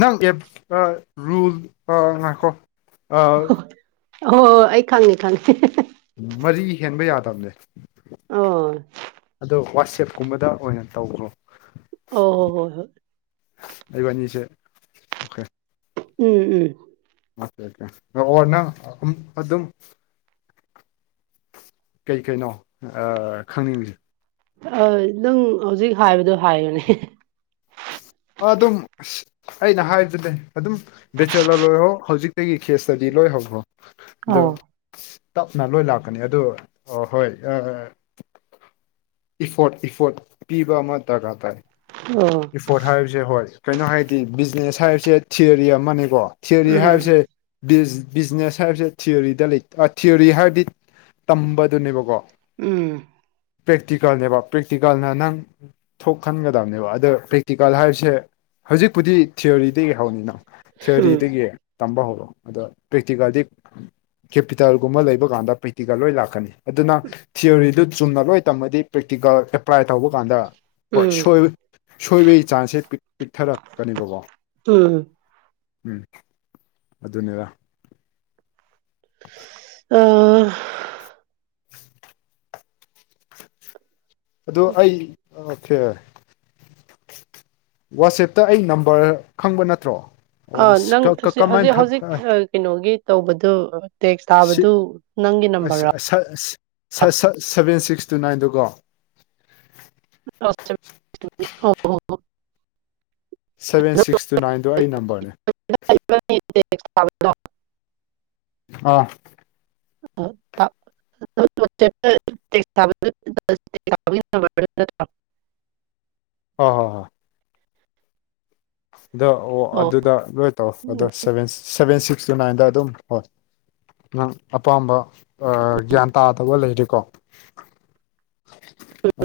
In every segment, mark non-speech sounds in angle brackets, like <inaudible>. ꯅꯪ app rule ꯉꯥꯏꯈꯣ ꯑꯣ ꯑꯣ ꯑꯩ ꯈꯪꯅꯤ ꯈꯪꯉꯦ ꯃꯔꯤ ꯍꯦꯟꯕ ꯌꯥꯗꯕꯅꯦ ꯑꯣ ꯑꯗꯣ ꯋꯥꯆꯦꯞꯀꯨꯝꯕꯗ ꯑꯣꯏꯅ ꯇꯈ꯭ꯔꯣ ꯑꯣ ꯍꯣ ꯍꯣꯏ ꯍꯣꯏ ꯂꯩꯕꯥꯅꯤꯁꯦ ꯑꯣꯀꯦ ꯎꯝ ꯎꯝ ꯑꯣꯀꯦ ꯑꯣꯀꯦ ꯑꯣꯅ ꯑꯗꯨꯝ ꯀꯩ ꯀꯩꯅꯣ ꯈꯪꯅꯤꯡꯉꯁꯦ ꯑ ꯅꯪ ꯍꯧꯖꯤꯛ ꯍꯥꯏꯕꯗꯣ ꯍꯥꯏꯌꯨꯅꯦ ꯑꯗꯨꯝ ꯑ ꯑꯩꯅ ꯍꯥꯏꯕꯗꯨꯗꯤ ꯑꯗꯨꯝ ꯕꯦꯆꯦꯂꯔ ꯑꯣꯏꯣꯏꯔꯣ ꯍꯧꯖꯤꯛ ꯑꯩꯒꯤ ꯀꯦꯁꯇꯗꯤ ꯂꯣꯏ ꯍꯧꯈ꯭ꯔꯣ ꯑꯣ ꯑꯧ ꯇꯞꯅ ꯂꯣꯏ ꯂꯥꯛꯀꯅꯤ ꯑꯗꯨꯣ ꯍꯣꯏ ꯏꯐꯣꯔꯠ ꯏꯐꯣꯔꯠ ꯄꯤꯕ ꯑꯃ ꯗꯔꯀꯥꯔ ꯇꯥꯏ ꯑꯣ ꯏꯁꯣꯔꯠ ꯍꯥꯏꯕꯁꯦ ꯍꯣꯏ ꯀꯩꯅꯣ ꯍꯥꯏꯗꯤ ꯕꯤꯖꯤꯅꯦꯁ ꯍꯥꯏꯕꯁꯦ ꯊꯤꯌꯣꯔꯤ ꯑꯃꯅꯦꯀꯣ ꯊꯤꯌꯔꯤ ꯎꯝ ꯍꯥꯏꯕꯁꯦ ꯕꯤꯅꯦꯁ ꯍꯥꯏ ꯊꯤꯌꯔꯤꯗ ꯂꯩ ꯊꯤꯌꯔꯤ ꯍꯥꯏꯔꯗꯤ ꯇꯝꯕꯗꯨꯅꯦꯕꯀꯣ ꯎꯝ ꯄ꯭ꯔꯦꯛꯇꯤꯀꯦꯜꯅꯦꯕ ꯄ꯭ꯔꯦꯛꯇꯤꯀꯦꯜꯅ ꯅꯪ ꯊꯣꯛ ꯈꯟꯒꯗꯕꯅꯦꯕ ꯑꯗ ꯄ꯭ꯔꯦꯛꯇꯤꯀꯦꯜ ꯍꯥꯏꯕꯁꯦ ꯍꯧꯖꯤꯛꯄꯨꯗꯤ ꯊꯤꯌꯣꯔꯤꯗꯒꯤ ꯍꯧꯅꯤꯅ ꯎꯝ ꯊꯤꯑꯣꯔꯤꯗꯒꯤ ꯇꯝꯕ ꯍꯧꯔꯣ ꯑꯗꯣ ꯄ꯭ꯔꯦꯛꯇꯤꯀꯦꯜꯗꯤ ꯀꯦꯄꯤꯇꯜꯒꯨꯝꯕ ꯂꯩꯕ ꯀꯥꯟꯗ ꯄ꯭ꯔꯦꯛꯇꯤꯀꯦꯜ ꯂꯣꯏ ꯂꯥꯛꯀꯅꯤ ꯑꯗꯨꯅ ꯊꯤꯑꯣꯣꯔꯤꯗꯨ ꯆꯨꯝꯅ ꯂꯣꯏ ꯇꯝꯃꯗꯤ ꯄ꯭ꯔꯦꯛꯇꯤꯀꯦꯜ ꯑꯦꯄ꯭ꯂꯥꯏ ꯇꯧꯕ ꯀꯥꯟꯗ ꯍꯣꯏ ꯎꯝ ꯎꯝ ꯁꯣꯏ ꯑꯁꯣꯏꯕꯒꯤ ꯆꯥꯟꯁꯁꯦ ꯄꯤꯛꯊꯔꯛꯀꯅꯦꯕꯀꯣ ꯎꯝ ꯎꯝ ꯑꯗꯨꯅꯦꯕ ꯑ <inaudible> ꯑꯗꯨ ꯑꯩ ꯐꯦ ꯋꯥꯆꯦꯞꯇ ꯑꯩ ꯅꯝꯕꯔ ꯈꯪꯕ ꯅꯠꯇ꯭ꯔꯣ ꯑꯥ ꯅꯪ ꯑꯣ ꯀꯃꯥꯏꯅ ꯍꯧꯖꯤꯛ ꯊꯛ ꯍꯧꯖꯤꯛ ꯀꯩꯅꯣꯒꯤ ꯇꯧꯕꯗꯨꯣ ꯇꯦꯛꯁ ꯊꯥꯕꯗꯨ ꯅꯪꯒꯤ ꯅꯝꯕꯔ ꯁ ꯁꯚꯦꯟ ꯁꯤꯛꯁ ꯇꯨ ꯅꯥꯏꯟꯗꯨꯀꯣ ꯍ ꯍꯣ ꯁꯚꯦꯟ ꯁꯤꯛꯁ ꯇꯨ ꯅꯥꯏꯟꯗꯣ ꯑꯩ ꯅꯝꯕꯔꯅꯦ ꯣ <unintelligible> ꯑ ꯑ <unintelligible> ꯑꯣ ꯍꯣ ꯍ ꯑꯗ ꯑꯣ ꯑꯗꯨꯗ ꯂꯣꯏ ꯇꯧꯔ ꯑꯗꯣ ꯎꯝ, ꯁꯚꯦꯟ ꯁꯚꯦꯟ ꯁꯤꯛꯁ ꯇꯨ ꯅꯥꯏꯟꯗ ꯑꯗꯨꯝ ꯍꯣꯏ ꯅꯪ ꯑꯄꯥꯝꯕ ꯒ꯭ꯌꯥꯟ ꯇꯥꯗꯕ ꯂꯩꯔꯤꯀꯣ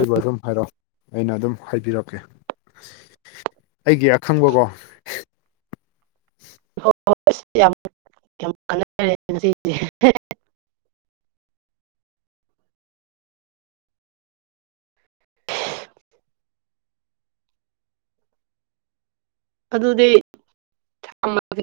ꯑꯩꯕꯨ ꯑꯗꯨꯝ ꯍꯥꯏꯔꯛꯑꯣ ꯑꯩꯅ ꯑꯗꯨꯝ ꯍꯥꯏꯕꯤꯔꯛꯀꯦ ꯑꯩꯒꯤ ꯑꯈꯪꯕꯀꯣ ꯍ ꯍ ꯌꯥꯝ ꯌꯥꯝ ꯐꯔꯦ ꯉꯁꯤꯁꯦ ꯑꯗꯨꯗꯤ ꯊꯃꯒꯦ